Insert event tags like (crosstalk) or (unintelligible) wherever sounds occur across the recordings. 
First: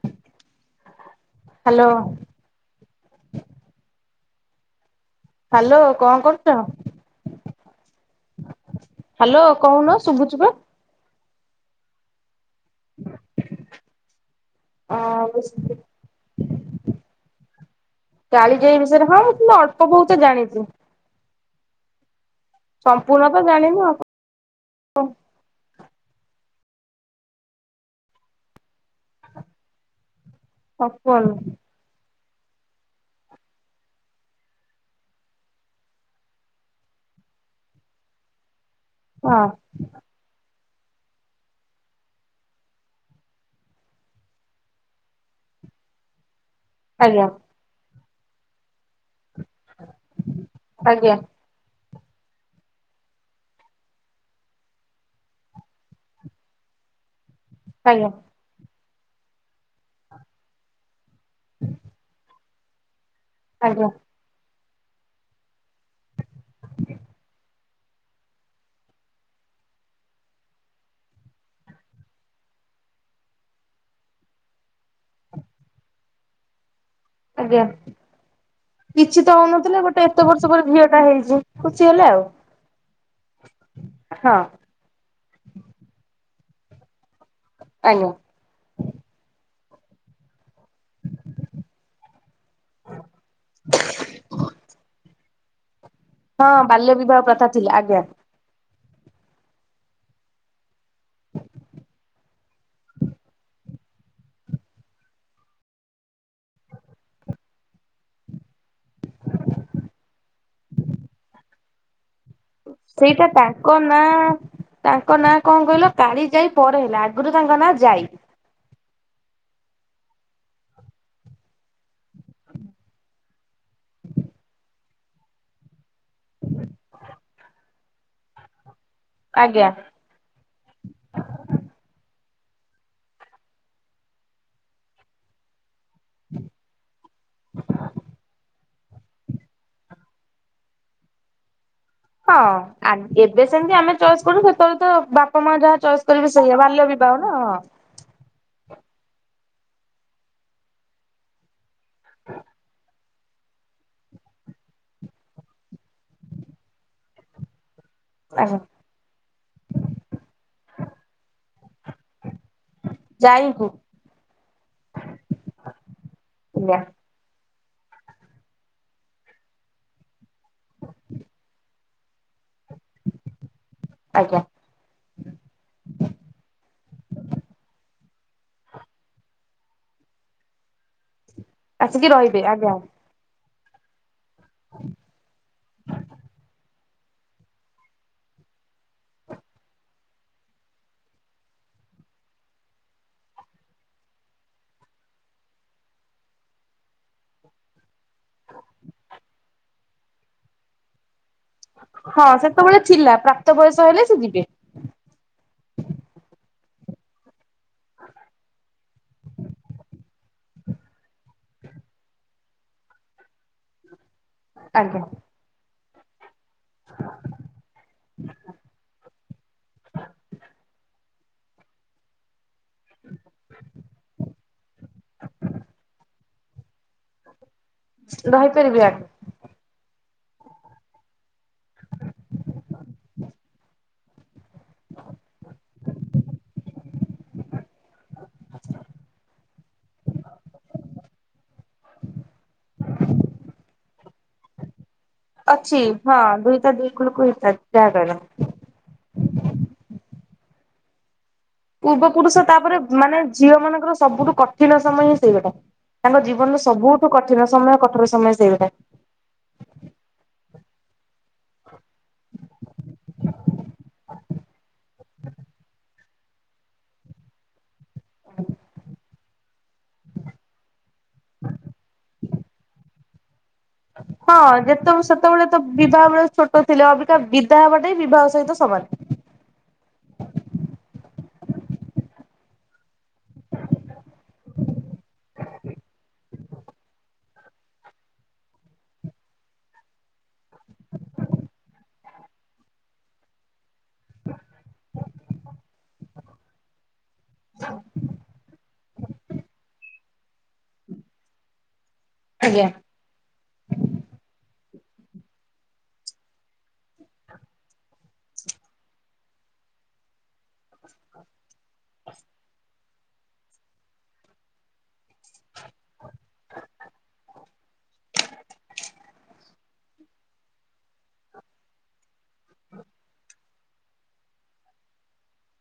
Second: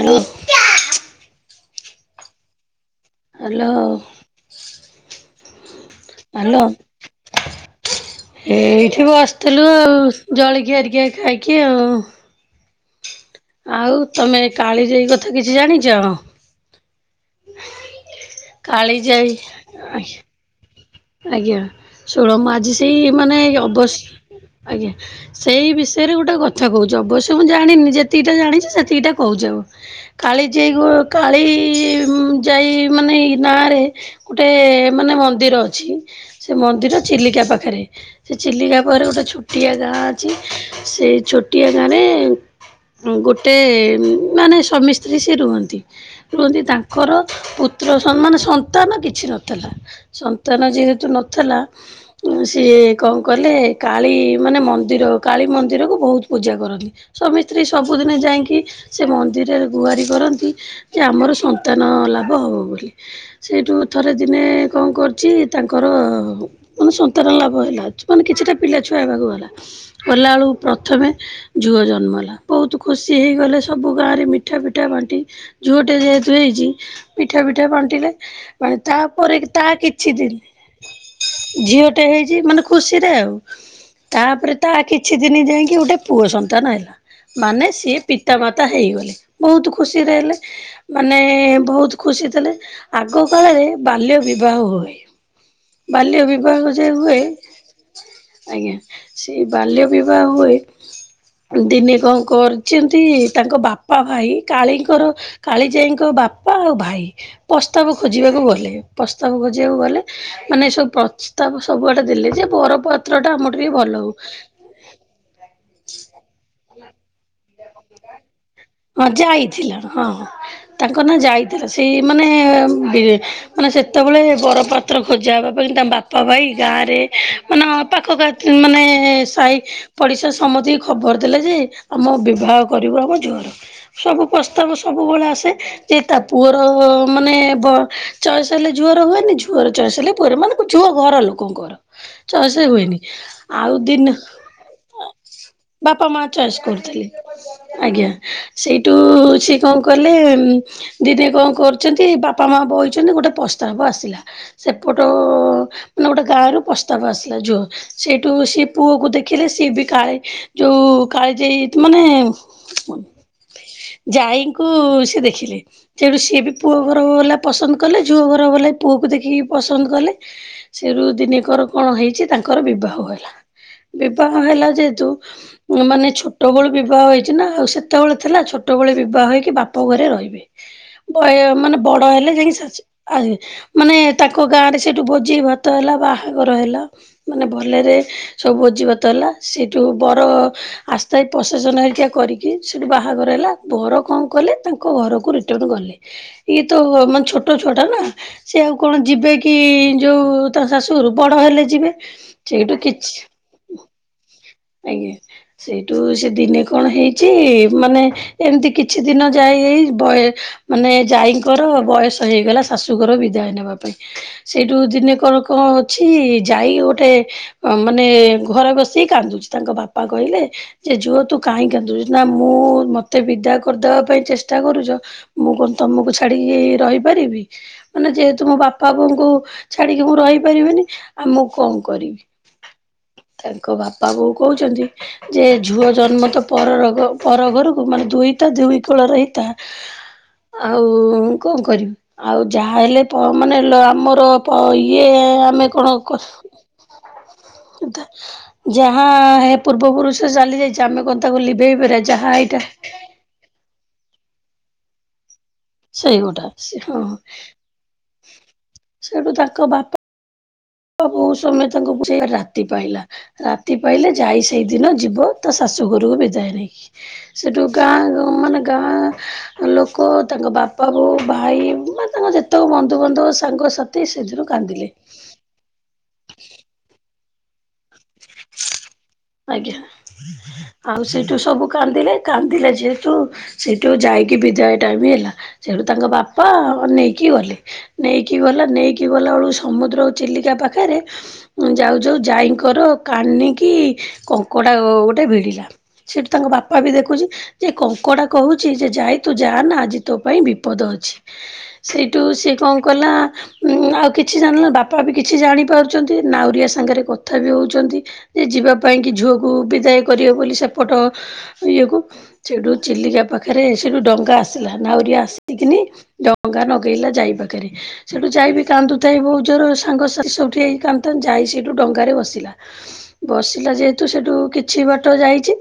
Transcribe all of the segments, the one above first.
Hello hello. Hello. Hello କଣ କରୁଛ? Hello ଏଇଠି ବି ହ୍ୟାଲୋ ବସିଥିଲୁ କହୁନ ଆଉ ଶୁଭୁଛି ପା। ଜଳିଖିଆ ହେରିକା ଖାଇକି ଆଉ ଆଉ ତମେ ଅ କାଳିଜାଇ କଥା କିଛି ଜାଣିଛ? କାଳିଯାଇ ବିଷୟରେ ହଁ ମୁଁ ତମେ ଅଳ୍ପ କାଳିଜାଇ ବହୁତ ଜାଣିଛି? ଆଜ୍ଞା ଷୋଳମ ଆଜି ସେଇ ସମ୍ପୂର୍ଣ୍ଣ ମାନେ ତ ଜାଣିନି ଅବସ୍ ଆଉ ଆଜ୍ଞା ସେଇ ବିଷୟରେ ଗୋଟେ କଥା କହୁଛି ଅବଶ୍ୟ ମୁଁ ଜାଣିନି ଯେତିକିଟା ଜାଣିଛି ସେତିକିଟା କ କହୁଛି ଆଉ କାଳି ଯ ସମ୍ପୂର୍ଣ୍ଣ କାଳି ଯାଇ ମାନେଇ ନାଁ ରେ ଗୋଟେ ମାନେ ମନ୍ଦିର ଅଛି। ସେ ମନ୍ଦିର ଚିଲିକା ପାଖରେ ସେ ଚିଲିକା ଗୋଟେ ହଁ ଛୋଟିଆ ଗାଁ ଅଛି ସେଇ ଛୋଟିଆ ଗାଁରେ ଗୋଟେ ମାନେ ସ୍ୱାମୀ ସ୍ତ୍ରୀ ସେ ରୁହନ୍ତି ରୁହନ୍ତି ତାଙ୍କ କର ଆଜ୍ଞା ପୁତ୍ର ମାନେ ସନ୍ତାନ କିଛି ନଥିଲା। ତା ନ ଯେହେତୁ ଆଜ୍ଞା ନଥିଲା। ସିଏ କଣ କଲେ କାଳୀ ମାନେ ମନ୍ଦିର କାଳୀ ମନ୍ଦିର କୁ ବହୁତ ପୂଜା କରନ୍ତି। ସ୍ୱାମୀ ସ୍ତ୍ରୀ ଆଜ୍ଞା ସବୁଦିନେ ଯାଇକି ସେ ମନ୍ଦିରରେ ଗୁଆରି କରନ୍ତି। ଯେ ଆମର ସନ୍ତାନ ଲାଭ ହେବ ବୋଲି ସେଇଠୁ ଆଜ୍ଞା ଥରେ ଦିନେ କଣ କର କିଛି ତାଙ୍କର ମାନେ ସନ୍ତାନ ଲାଭ ହେଲା ମାନେ କିଛିଟା ପିଲା ଛୁଆ ହେବାକୁ ଗଲା ଗଲାବେଳକୁ ପ୍ରଥମେ ଝୁଅ ଜନ୍ମଲା ବହୁତ ଖୁସି ହେଇଗଲେ ସବୁ ଗାଁରେ ମିଠା ପିଠା ବାଣ୍ଟି ଝୁଅଟେ ଯେହେତୁ ହେଇଛି। ପିଠା ଆଜ୍ଞା। ପିଠା ବାଣ୍ଟିଲେ କିଛି ତ ତାପରେ ତା ହଉନଥିଲେ କିଛି। ଗୋଟେ ଏତେ ଜିଂ ବର୍ଷ ପରେ ଝିଅ ଟା ହେଇଛି ଖୁସି ଝିଅ ହେଲେ ଟେ ଆଉ ହେଇଛି ମାନେ ଖୁସିରେ ଆଉ ହଁ। ତାପରେ ତା କିଛି ଦିନ ଯାଇକି ଗୋଟେ ପୁଅ ସନ୍ତାନ ହେଲା ମାନେ ସିଏ ଆଜ୍ଞା ତିନି ପିତା ମାତା ହେଇଗଲେ ବହୁତ ଖୁସିରେହେଲେ। ମାନେ ବହୁତୁ ଖୁସି ଥିଲେ। ଆଗ କାଳରେ ବାଲ୍ୟ ବିବାହ ହୁଏ। ବାଲ୍ୟ ହଁ ବିଭାହ ଯେ ବାଲ୍ୟ ହୁଏ ବିବାହ ପ୍ରଥା ଥିଲା ଆଜ୍ଞା ସେଇ ବାଲ୍ୟ ବିବାହ ହୁଏ। ଦିନେ କ କରିଛନ୍ତି। ତାଙ୍କ ବାପା ଭାଇ କାଳୀଙ୍କର କାଳିଜାଇଙ୍କ ବାପା ଆଉ ଭାଇ ପ୍ରସ୍ତାବ ଖୋଜିବାକୁ ଗଲେ ପ୍ରସ୍ତାବ ଖୋଜି ଯେଉ ଗଲେ ମାନେ ସବୁ ପ୍ରସ୍ତାବ ସବୁଆଡେ ଦେଲେ ଯେ ବର ପାତ୍ର ସେଇଟା ଟା ଆମର ତାଙ୍କ ଟିକେ ଭଲ ହଉ। ନାଁ ତାଙ୍କ ନାଁ କଣ କହିଲ କାଳି ଯାଇ ପରେ ହେଲା ଆଗରୁ ତାଙ୍କ ନାଁ ଯାଇ। ଅ ଜାଈ ଥିଲ ହଁ। ତାଙ୍କ ନା ଯାଇଥିଲା। ସେଇ ମାନେ ମାନେ ସେତେବେଳେ ବରପାତ ପତ୍ର ଖୋଜା ହେବା ପାଇଁ ତାଙ୍କ ବାପା ପା ଭାଇ ଗାଁ ରେ ମାନେ ପାଖ ଗାଁ ମାନେ ସାଇ ଆଜ୍ଞା ପଡ଼ିଶା ସମତି କୁ ଖବର ଦେଲେ ଯେ ଆମ ବିବାହ କରିବୁ ଆମ ଝିଅର। ସବୁ ପ୍ରସ୍ତାବ ସବୁବେଳେ ଆସେ। ଯେ ତା ପୁଅର ମାନେ ବ ଚଏସେ ହେଲା ଝୁଅର ହୁଏନି ଝୁଅର ଚଏସେ ହେଲେ। ପୁଅ ର ମାନେ ଝୁଅ ଘର ଲୋକଙ୍କର। ହଁ ଚଏସ୍ ହୁଏନି ଆଗେ ଏବେ ଆଉ ସେମିତି ଆମେ ଦିନ ଚଏସ୍ କରୁ। ସେତେବେଳେ ତ ବାପା ମା ଯାହା ବାପା ଚଏସ୍ ମା କରିବେ ସେଇଆ ଚଏସ୍ ବାଲ୍ୟ କରୁଥିଲି ବିବାହ ନା ହଁ ଆଜ୍ଞା। ସେଇଟୁ ସିଏ କ କଲେ। ଦିଦି କ କରୁ ବାପା ମା ବଇଛନ୍ତି ଗୋଟେ ପ୍ରସ୍ତାବ ଆସିଲା। ସେପଟ ଉ ମାନେ ଗୋଟେ ଗାଁ ରୁ ପ୍ରସ୍ତାବ ଆସିଲା ଝୁଅ। ସେଇଟୁ ଆଜ୍ଞା ସିଏ ପୁଅ କୁ ଦେଖିଲେ। ସିଏ ବି କାଳେ ଯୋଉ କାଳିଜାଇ ମାନେ। ଯାଇକୁ। ଯାଇଙ୍କୁ ସେ ଦେଖିଲେ। ତେଣୁ ସିଏ ବି ପୁଅ ଆଜ୍ଞା ଘର ଗଲା। ପସନ୍ଦ କଲେ ଝୁଅ ଘର ବଲା ପୁଅକୁ ଦେଖିକି ପସନ୍ଦ କଲେ। ସେରୁୁ ଦିନକର କଣ ହେଇଛି। ତାଙ୍କର ବିବାହ ହେଲା। ବିବାହ ଆଜ୍ଞା ହେଲା ଯେହେତୁ। ମାନେ ଛୋଟବେେଳୁ ବିବାହ ହେଇଛି ନା ଆଉ ସେ ସେତେବେଳେ ଥିଲା। ଛୋଟବେଳେ ବିବାହ ହେଇକି ବାପ ଘରେ ରହିବେ ବୟ ମାନେ ବଡ ଆସିକି ହେଲେ ରହିବେ ଯାଇକି ଆଜ୍ଞା ଶାଶୁ ଆଜି ମାନେ ତାଙ୍କ ଗାଁ ରେ ସେଠୁ ଭୋଜି ଭାତ ହେଲା ବା ବାହାଘର ହେଲା। ମାନେ ଭଲରେ ସବୁ ଭୋଜିିଭାତ ହେଲା ସେଠୁ ବର ଆସ୍ଥାଇ ପ୍ରସେସନ ହେରିକା କରିକି। ସେଇଠୁ ବାହାଘର ହେଲା ବର କଣ କଲେ ତାଙ୍କ ଘରକୁ ରିଟନ୍ ଗଲେ। ଇଏ ତ ମାନେ ଛୋଟ ଛୁଆ ଟା ନା। ସିଏ ଆଉ କଣ ଯିବେ କି ଯୋଉ ତା ଶାଶୁ ଘରୁ ବଡ ହେଲେ ଯିବେ ସେଇଠୁ କିଛି। ତ ବୟସ ହେଲେ ସେ ଯିବେ। ଆଜ୍ଞା ସେଇଠୁ ସେ ଦିନେ କଣ ହେଇଚି। ମାନେ ଏମତି କିଛି ଦିନ ଯାଇ ଏଇ ବୟେ। ମାନେ ଯାଇଙ୍କର ବୟସ ହେଇଗଲା ଶାଶୁଘର ବିଦାୟ ନେବା ପାଇଁ। ସେଇଠୁ ଆଜ୍ଞା ଦିନେକର କଣ ଅଛି। ଯାଇ ଗୋଟେ ମାନେ ଘରେ ବସିକି କାନ୍ଦୁଛି ତାଙ୍କ ବାପା କହିଲେ ଯେ ଝୁଅ ତୁ। କାହିଁ କାନ୍ଦୁଛୁ ନା ମୁଁ ମତେ ବିଦା କରିଦବା ପାଇଁ ଚେଷ୍ଟା କରୁଚ ମୁଁ କଣ ତମକୁ ଛାଡି କି ରହିପାରିବି ମାନେ ଯେହେତୁ ମୋ ରହିପାରିବେ ବାପା ଆଜ୍ଞା। ବୋଉଙ୍କୁ। ଛାଡିକି ମୁଁ ରହିପାରିବିନି ଆ ମୁଁ କ କରିବି ତାଙ୍କ ବାପା ବୋଉ ତ ଯେ ଯେ ଝୁଅ ଜନ୍ମ ତ ପରର ଘ ପର ଘରୁକୁ ମାନେ ଦୁହିତା ଦୁଇ କୋଳର ର ହିତା। ଆଉ କଣ କରିବି ଆଉ ଯାହା ହେଲେ ପ ମାନେ ଲ ଆମର। ତ ଇଏ ଆମେ ଅଛି କଣ ହଁ କ ଦୁଇତା ଦୁଇ କୁଳକୁ ହିତା ଯାହା କଥା। କହିଲ। ଯାହା ହେ ପୂର୍ବ ପୁରୁଷ ଚାଲି ଯାଇଚି ଆମେ କଣ ତାକୁ ଲିଭେଇ ପାରିବା ପୂର୍ବ ଯାହା ପୁରୁଷ ଏଇଟା। ତାପରେ ମାନେ ଝିଅ ମାନଙ୍କର ସବୁଠୁ କଠିନ ସମୟ ହିଁ ସେଇଗୋଟା। ସେଇ ତାଙ୍କ ଗୋଟା ଜୀବନର ସବୁଠୁ କଠିନ ସମୟ କଠୋର ସମୟ ସେଇଗୋଟା। ସେଠୁ ତାଙ୍କ ବା ପା ବହୁତ୍ ସମୟ ତାଙ୍କୁ ବୁଝେଇ ରାତି ପାହିଲା ରାତି ପାହିଲେ ଯାଇ। ସେଇଦିନ ଯିବ ତା ଶାଶୁଘରୁକୁ ବିଦାୟ ନେଇକି। ସେଠୁ ଗାଁ ଗ ମାନେ ଗାଁ ଲୋକ ତାଙ୍କ ବା ପା ବୋଉ ଭାଇ ମାନେ ତାଙ୍କ ଯେତେକ ବନ୍ଧୁବାନ୍ଧବ ସାଙ୍ଗସା ହଁ ଯେତେବଳେ ସେତବଳେ ତ ବିବାହ ବେଳେ ଛୋଟ ଥିଲେ ଅବିକା ବିଦା ହେବାଟାହି ବିବାହ ସହିତ ସମାନ୍। ଆଜ୍ଞା ଆଉ ସେଇଠୁ ସବୁ କାନ୍ଦିଲେ କାନ୍ଦିଲେ ଯେହେତୁ। ସେଇଠୁ ଯାଇକି ବିଦାୟ ଟାଇମି ହେଲା ସେଠୁ ତାଙ୍କ ବାପା ଅ ନେଇକି ଗଲେ। ନେଇକି ଗଲା ନେଇକି ଗଲା ବେଳୁ ସମୁଦ୍ର ଚିଲିକା ପାଖେରେ। ଯାଉ ଯାଉ ଯାଇଙ୍କର କାନିକି କଙ୍କଡା ଗୋ ଗୋଟେ ଭିଡିଲା। ସେଠି ତାଙ୍କ ବାପା ବି ଦେଖୁଚି। ଯେ କଙ୍କଡା କହୁଚି ଯେ ଯାଇ ତୁ ଯା ନା ଆଜି ତୋ ପାଇଁ ବିପଦ ଅଛି। ସେଇଠୁ ସିଏ ଆଜ୍ଞା କଣ କଲା। ଆଉ କିଛି ଜାଣିଲା ବାପା ବି କିଛି ଜାଣିପାରୁଛନ୍ତି ନାଉରିଆ ସାଙ୍ଗରେ କଥା ବି ହଉଛନ୍ତି। ଯେ ଯିବା ପାଇଁ କି ଝୁଅକୁ ବିଦାୟ କରିବ ବୋଲି ସେପଟ ଇଏକୁ। ସେଇଠୁ ଚିଲିକା ପାଖରେ ସେଇଠୁ ଡଙ୍ଗା ଆସିଲା ନାଉରିଆ ଆସିକିନି। ଡଙ୍ଗା ନଗେଇଲା ଯାଇ ପାଖେରେ। ସେଠୁ ଯାଇ ବିି କାନ୍ଦୁଥାଏ ବହୁତ୍ ଜୋର ସାଙ୍ଗସାଥି ସବୁ ଠିଆହେଇକି କାନ୍ଦଥାନ୍ତି ଯାଇ ସେଠୁ ଡଙ୍ଗାରେ ବସିଲା। ବସିଲା ଯେହେତୁ ସେଠୁ କିଛି ବାଟ ଯାଇଚି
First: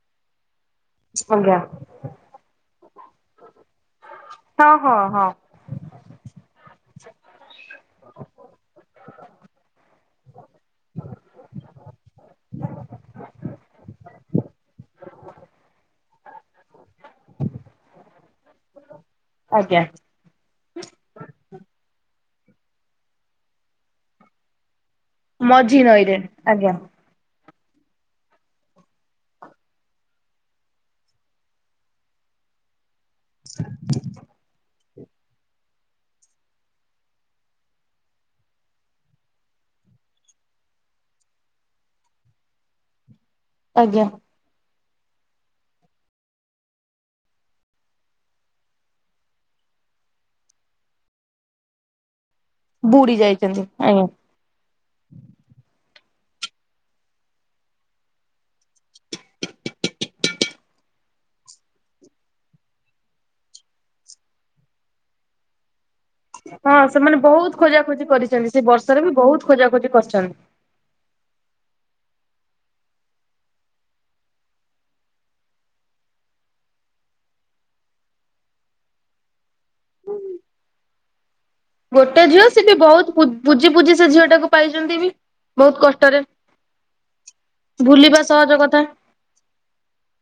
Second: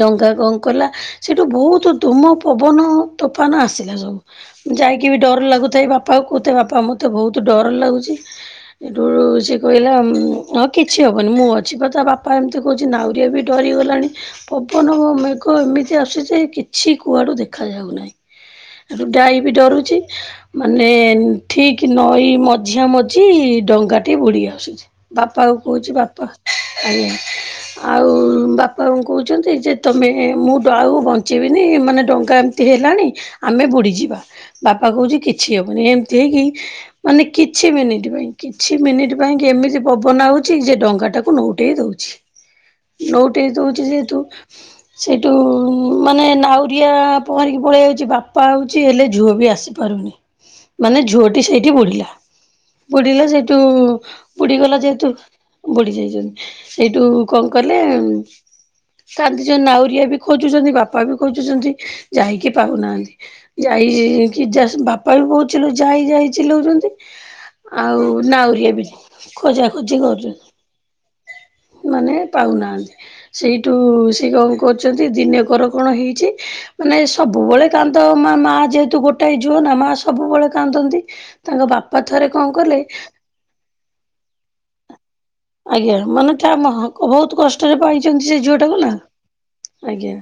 ଡଙ୍ଗା କଣ କଲା। ସେଠୁ ଆଜ୍ଞା ବହୁତୁ ଧୋମ ପବନ ତୋଫାନ ଆସିଲା ହଁ ସବୁ। ହଁ ଯାଇକି ବି ହଁ ଡର୍ ଲାଗୁଥାଏ ବାପା କୁ କହୁଥାଏ ବାପା ମତେ ବହୁତୁ ଡର ଲାଗୁଚି। ହେଠୁ ସିଏ କହିଲା ହଁ କିଛି ହବନି ମୁଁ ଅ ଛିବା ତା ବାପା ଏମତି କହୁଛି ନାଉରିଆ ବି ଡରିଗଲାଣି। ପବନ ମେଘ ଏମିତି ଆସୁଚି କିଛି କୁଆଡୁ ଦେଖା ଯାଉନାହିଁ। ଡାଈ ବି ଆଜ୍ଞା ଡରୁଛି। ମାନେ ଠିକ୍ ନଈ ମଝିଆ ମଝି ଡଙ୍ଗାଟି ବୁଡ଼ି ଆସୁଛି। ବାପାକୁ ଝି କହୁଛି ନଈରେ ବାପା ଆଜ୍ଞା ଆଞା। ଆଉ ବାପାଙ୍କୁ କହୁଛନ୍ତି ଯେ ତମେ ମୁଁ ଡ ଆଉକୁ ବଞ୍ଚେଇବିନି ମାନେ ଡଙ୍ଗା ଏମତି ଏ ହେଲାଣି ଆମେ ବୁଡ଼ିଯିବା ବାପା କହୁଛି କିଛି ହବନି ଏମିତି ହେଇକି ମାନେ କିଛି ମିନିଟ ପାଇଁ କିଛି ମିନିଟ ପାଇଁ କି ଏମିତି ପବନ ହଉଛି ଯେ ଡଙ୍ଗା ଟା ନଉଟେ ଦଉଛି ନଉଟେ ଦଉଛି ଆଜ୍ଞା ଯେହେତୁ ସେଇଠୁ ମାନେ ନାଉରିଆ ପହଁରିକି ପଳେଇଯାଉଛି ବାପା ହେଉଛି ହେଲେ ଝୁଅ ବି ଆସିପାରୁନି। ମାନେ ଝୁଅଟି ସେଇଠି ବୁଡିଲା ବୁଡି ବୁଡିଲା ସେଇଠୁ ଯାଇଛନ୍ତି ଆଜ୍ଞା ବୁଢ ଗଲା ଯେହେତୁ ବୁଢି ଯାଇଛନ୍ତି ସେଇଠୁ କଣ କଲେ କାନ୍ତି ଯେ ନାଉରିଆ ବି ଖୋଜୁଛନ୍ତି ବାପା ବି ଖୋଜୁଛନ୍ତି ଯାଇକି ପାଉନାହାନ୍ତି। ଯାଇ କି ବାପା ବି କହୁ ଯାଇ ଯାଇ। (unintelligible) ହଁ ଚିଲଉଛନ୍ତି ସେମାନେ ବହୁତ ଖୋଜାଖୋଜି ଆଉ କରିଛନ୍ତି ସେ ନାଉରିଆ ବି ବର୍ଷରେ ବହୁତ ଖୋଜା ଖୋଜାଖୋଜି ଖୋଜି କରିଛନ୍ତି। କରୁଛନ୍ତି। ମାନେ ପାଉନାହାନ୍ତି। ସେଇଠୁ ସେ କଣ କରୁଛନ୍ତି ଦିନେକର କଣ ହେଇଛି ମାନେ ସବୁବେଳେ କାନ୍ଦ ମା ମା ଯେହେତୁ ଗୋଟାଏ ଝୁଅ ନା ମା ସବୁବେଳେ କାନ୍ଦନ୍ତି। ତାଙ୍କ ବାପା ଗୋଟେ ଥରେ କଣ ଝିଅ ସେ ବି କଲେ ବହୁତ ପୁ ପୁଜି ପୁଜି ସେ ଝିଅ ଟାକୁ ପାଇଛନ୍ତି ବି ବହୁତ ଆଜ୍ଞା କଷ୍ଟରେ। (unintelligible) ବହୁତ କଷ୍ଟରେ ଭୁଲିବା ପାଇଛନ୍ତି ସେ ଝିଅ ସହଜ ଟା କା କୁ କଥା ନା ଆଜ୍ଞା।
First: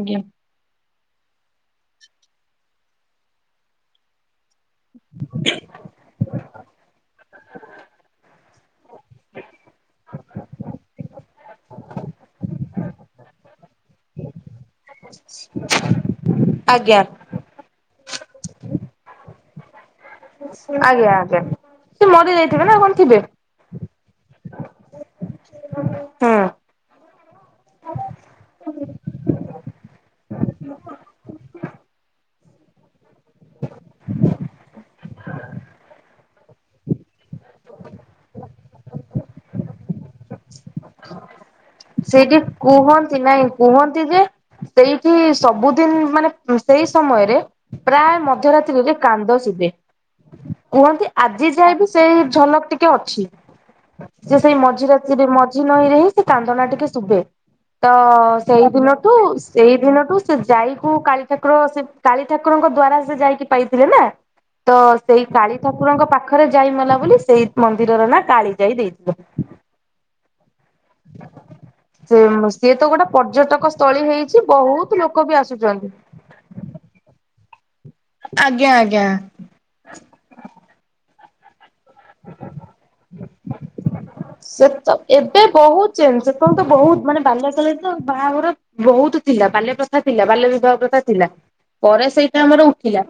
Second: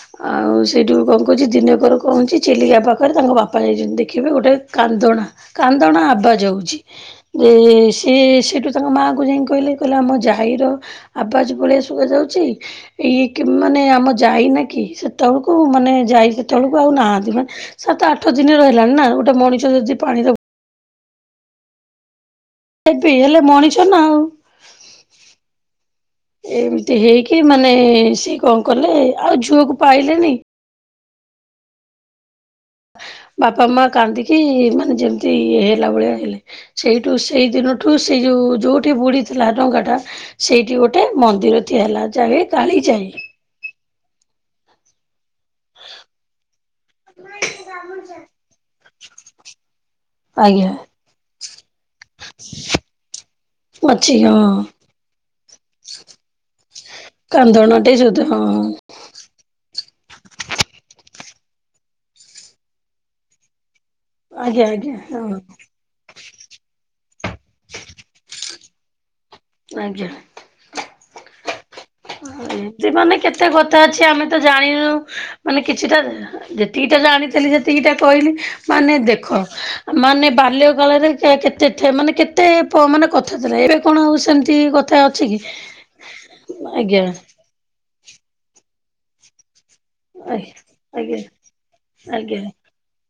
ଆଜ୍ଞା ଆଉ ସେଇଠୁ କଣ କହୁଛି ଦିନକର କହୁଛି ଚିଲିକା ପାଖରେ ତାଙ୍କ ବାପା ଯାଇଛନ୍ତି ଦେଖିବେ ଗୋଟେ କାନ୍ଦଣା କାନ୍ଦଣା ଆବାଜ ହେଉଛି। ଯେ ସେ ସେଠୁ ତାଙ୍କ ମାଆ କୁ ଯାଇ କହିଲେ କହିଲେ ଆମ ଯା ଇର ଆବାଜ ଭଳିଆ ଶୁବା ଯାଉଛି। ଇଏ କି ମାନେ ଆମ ଯାଇନା କି ସେତେବେଳକୁ ମାନେ ଯାଇ ସେତେବେଳକୁ ଆଉ ଆଜ୍ଞା ନା େ (unintelligible) ସାତ ଆଠ ଦିନ ରହିଲାଣି ନା ଗୋଟେ ମଣିଷ ଯଦି ପାଣିରେ ଆଜ୍ଞା ଆଜ୍ଞା (unintelligible) ସେ ମରି ଯାଇଥିବ ନା। କଣ ଦେବି ଥିବେ ହେଲେ ମଣିଷ ନା ଆଉ ହୁଁ ଏତି ଏତେ ହେଇକି ମାନେ ସିଏ କଣ କଲେ ଆଉ ଝୁଅକୁ ପାଇଲେନି। ବାପା ମା କାନ୍ଦିକି ଇ ମାନେ ଯେମିତି ଇଏ ହେଲା ଭଳିଆ ହେଲେ। ସେଇଠୁ ସେଇ ଦିନଠୁ ସେଇ ଯୋଉ ଯୋଉଠି ବୁଡି ଥିଲା ଡଙ୍ଗା ଟା ସେଇଠି ଗୋଟେ ମନ୍ଦିର ଠିଆହେଲା। ସେଇଠି କୁହନ୍ତି ନାଇଁ କୁହନ୍ତି ଯେ ସେଇଠି ସବୁଦିନ ମାନେ ସେଇ ସମୟରେ ପ୍ରାୟ ମଧ୍ୟରାତ୍ରିରେ କାନ୍ଦ ଶୁଭେ। ଆଜ୍ଞା କୁହନ୍ତି ଆଜି ଯାଏ ବିି ସେଇ ଝଲକ ଟିକେ ଅଛି। ଅଛି ସେ ହଁ। ସେଇ ମଝି ରାତିରେ ମଝି ନଈରେ ହିଁ ସେ କାନ୍ଦନା ଟିକ ଶୁଭେ କାନ୍ଦଣାଟେ ତ ସୁଧ ହଁ ସେଇଦିନ ଠୁ ସେଇ ଦିନଠୁ ସେ ଯାଇକୁ କାଳୀ ଠାକୁର ସେ କାଳୀ ଠାକୁରଙ୍କ ଦ୍ଵାରା ସେ ଯାଇକି ପାଇଥିଲେ ନା। ଆଜ୍ଞା ତ ଆଜ୍ଞା ସେଇ ହଁ କାଳିଠା ଠାକୁରଙ୍କ ପାଖରେ ଯାଇ ମଲା ବୋଲି ସେଇ ମନ୍ଦିରର ନା କାଳି ଯାଇ ଦେଇଥିଲେ। ଆଜ୍ଞା। ସେ (unintelligible) ସିଏ ଏମିତି ତ ଗୋଟେ ମାନେ କେତେ ପର୍ଯ୍ୟଟକ କଥା ଅଛି ସ୍ଥଳୀ ଆମେ ହେଇଛି ତ ଜାଣିନୁ ବହୁତ ଲୋକ ବି ମାନେ କିଛିଟା ଆସୁଛନ୍ତି। ଯେତିକିଟା ଜାଣିଥିଲି ସେତିକିଟା କହିଲି ମାନେ ଦେଖ ମାନେ ବାଲ୍ୟ କାଳରେ କେତେ ଥେ ମାନେ କେତେ ପ ମାନେ କଥା ଥିଲା ଏବେ କଣ ଆଉ ସେମିତି ସେ ତ କଥା ଅଛି କି ଏବେ ବହୁତ ସେତେବେଳେ ତ ଆଜ୍ଞା ବହୁତ ମାନେ ବାଲ୍ୟ କାଳରେ ତ ବାହାଘର ବହୁତ ଥିଲା ବାଲ୍ୟ (unintelligible) ଥା ଥିଲା ବାଲ୍ୟ ବିବାହ ପ୍ରଥା ଆଜ୍ଞା ଥିଲା ପରେ ଆଜ୍ଞା ସେଇଟା ଆମର ଉଠିଲା।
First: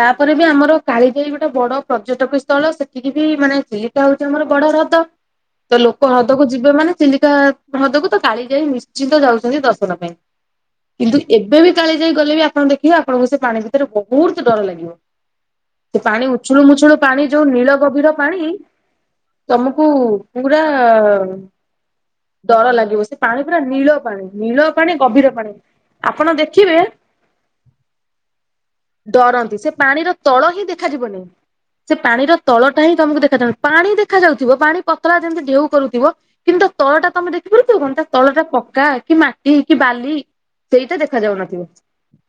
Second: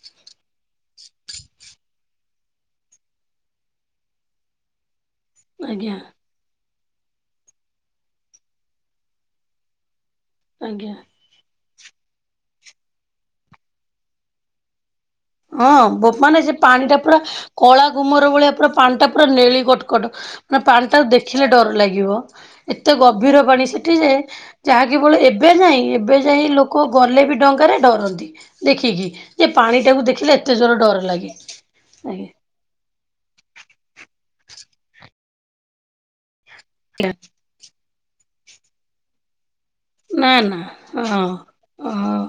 ତାପରେ ବି ଆମର କାଳିଜାଇ ଗୋଟେ ବଡ ପର୍ଯ୍ୟଟକ ସ୍ଥଳ ସେଠିକି ବି ମାନେ ଚିଲିକା ହଉଛି ଆମର ବଡ ହ୍ରଦ। ତ ଆଜ୍ଞା ଲୋକ ହ୍ରଦକୁ ଯିବେ ମାନେ ଚିଲିକା ହ୍ରଦକୁ ତ କାଳି ଯାଇ ନିଶ୍ଚିନ୍ତ ଯାଉଛନ୍ତି ଦର୍ଶନ ପାଇଁ। ଆଜ୍ଞା। କିନ୍ତୁ ଏବେ ବି କାଳିଜାଇ ଗଲେ ବି ଆପଣ ଦେଖିବେ ଆପଣଙ୍କୁ ସେ ପାଣି ଭିତରେ ବହୁତ ଡର ଲାଗିବ। ହଁ ସେ ବୋ ପାଣି ମାନେ ସେ ଉଛୁଳୁ ପାଣି ମୁଛୁଳୁ ଟା ପୁରା ଯୋଉ ନୀଳ କଳା ଗଭୀର ଗୁମର ଭଳିଆ ପୁରା ପାଣି ଟା ପୁରା ନେଳି ତମକୁ କଟକଟ। ନା ପୁରା ପାଣି ଟାକୁ ଦେଖିଲେ ଡର ଲାଗିବ ଡର ଏତେ ଲାଗିବ ସେ ଗଭୀର ପୁରା ପାଣି ସେଠି ନୀଳ ଯେ ପାଣି ନୀଳ ଯାହା ପାଣି କେବଳ ଗଭୀର ଏ ପାଣି। ଏବେଯାଏଁ ଆପଣ ଏବେଯାଏଁ ଦେଖିବେ ଲୋକ ଗଲେବି ଡଙ୍ଗାରେ ଡରନ୍ତି ଦେଖିକି ଯେ ଡରନ୍ତି ସେ ପାଣିଟାକୁ ପାଣିର ଦେ ତଳ ହିଁ ଦେଖାଯିବନି ସେ ପାଣିର ଆଜ୍ଞା ତଳଟା ହିଁ ତମକୁ ଦେଖାଯାଉନି ପାଣି ଦେଖାଯାଉଥିବ ପାଣି ପତଳା ଯେମିତି ଢେ଼ଉ କରୁଥିବ କିନ୍ତୁ ତଳଟା ତମେ ଦେ (unintelligible) ତା ତଳ ଟା ପକା କି ମା ଟି କି ବାଲି ନା ନା ସେଇଟା ହଁ। ଦେଖାଯାଉନଥିବ ହଁ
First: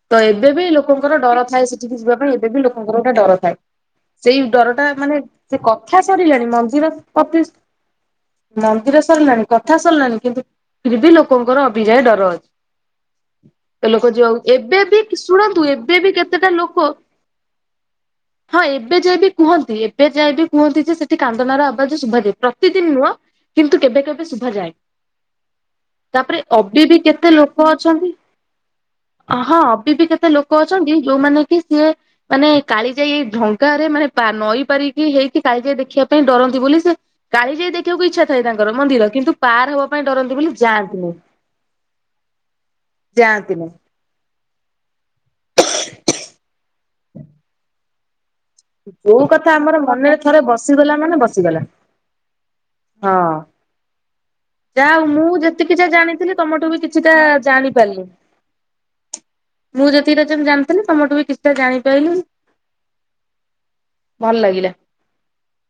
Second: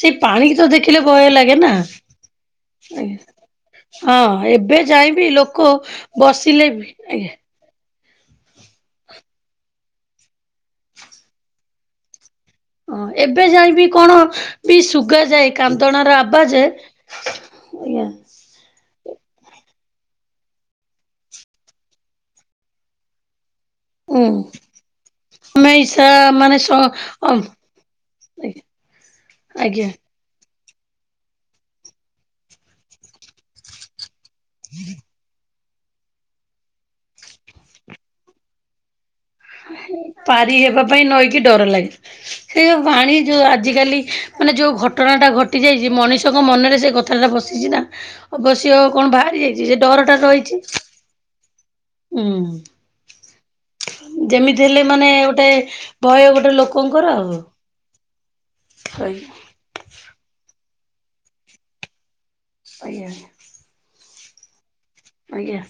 ସେଇ ତ ଏବେ ପାଣିକି ବି ଦେଖିଲେ ଭୟ ଲୋକଙ୍କର ଡର ଲାଗେ ଥାଏ ନା। ସେଠି ଯିବା ପାଇଁ ଏବେ ବି ଲୋକଙ୍କର ଗୋଟା ଆଜ୍ଞା ଡର ଥାଏ। ହଁ ସେଇ ଡର ଏବେ ଟା ଯାଇ ମାନେ ବିି ଲୋକ ସେ କଥା ସରିଲାଣି ବସିଲେ ବି ମନ୍ଦିର ଆଜ୍ଞା। ପଚି ମନ୍ଦିର ସରିଲାଣି କଥା ସରିଲାଣି କିନ୍ତୁ ଫିର ବି ଲୋକଙ୍କର ଅଭିଯାଏ ଡର ଅଛି। ହଁ ଏବେ ଯାଇବି ଲୋକ କଣ ଯୋଉ ବି ଏବେ ସୁଗା ଯାଏ ଶୁଣନ୍ତୁ ଏବେ ବି କାନ୍ଦଣାର କେତେଟା ଆବାଜେ? ଲୋକ ଆଜ୍ଞା। ହଁ ଏବେ ଯାଏ ବି କୁହନ୍ତି ଏବେ ଯାଇଏ ବିି କୁହନ୍ତି ଯେ ସେଠି କାନ୍ଦଣାର ଆ ବାଜ ଶୁଭାଯାଏ ପ୍ରତିଦିନ ନୁହଁ କିନ୍ତୁ କେବେ କେବେ ଶୁଭାଯାଏ ଆମେ ଇସା ତାପରେ ମାନେ ସ ଅବି ବି ଅ କେତେ ଲୋକ ଅଛନ୍ତି ହଁ ଅ ଆଜ୍ଞା ବି ବି କେତ ଏତେ ଲୋକ ଅଛନ୍ତି ଯୋଉମାନେ କି ସିଏ ମାନେ କାଳି ଯାଇ ଏଇ ଢଙ୍ଗାରେ ମାନେ ପା ନଈ ପାରିକି ହେଇକି କାଳିଜାଇ ଦେଖିବା ପାଇଁ ଡର ନ୍ତି ବୋଲି ସେ କାଳି ଯାଇ ଦେଖିବାକୁ ଇଚ୍ଛା ଥାଏ ତାଙ୍କର ମନ୍ଦିର କିନ୍ତୁ ପାର ହବା ପାଇଁ ଡରନ୍ତି ବୋଲି ପାରି ହେବା ପାଇଁ ଯାଆନ୍ତିନି ନଈକି ଡର ଲାଗେ। ସେଇଯୋଇ ପାଣୀ ଯୋଉ ଯାଆନ୍ତିନି ଆଜିକାଲି ମାନେ ଯୋଉ ଘଟଣା ଟା ଘଟି ଯାଇଛି ମଣିଷ ଙ୍କ ମନରେ ସେ କଥାଟା ବସିଛି ନା। ଅବଶ୍ୟ କଣ ଯୋଉ ଭାଆରି କଥା ଯାଇଛି ଆମର ସେ ଡର ମନରେ ଟା ଥରେ ରହିଛି ବସିଗଲା ମାନେ ବସିଗଲା ଉଁ। ହଁ। ହେଲେ ଯାଆ ହଉ ମାନେ ମୁଁ ଗୋଟେ ଯେତିକିଜା ଭୟ ଜାଣିଥିଲି ଗୋଟେ ତମଠୁ ବି ଲୋକଙ୍କର କିଛିଟା ଆଉ ଜାଣିପାରିଲି। (unintelligible) ମୁଁ ଯେତିକି ଟା ଜାଣିଥିଲି ତମଠୁ ବି କିଛିଟା ଜାଣିପାରିଲି। ଆଜ୍ଞା। ଭଲ ଲାଗିଲା। ଆଜ୍ଞା।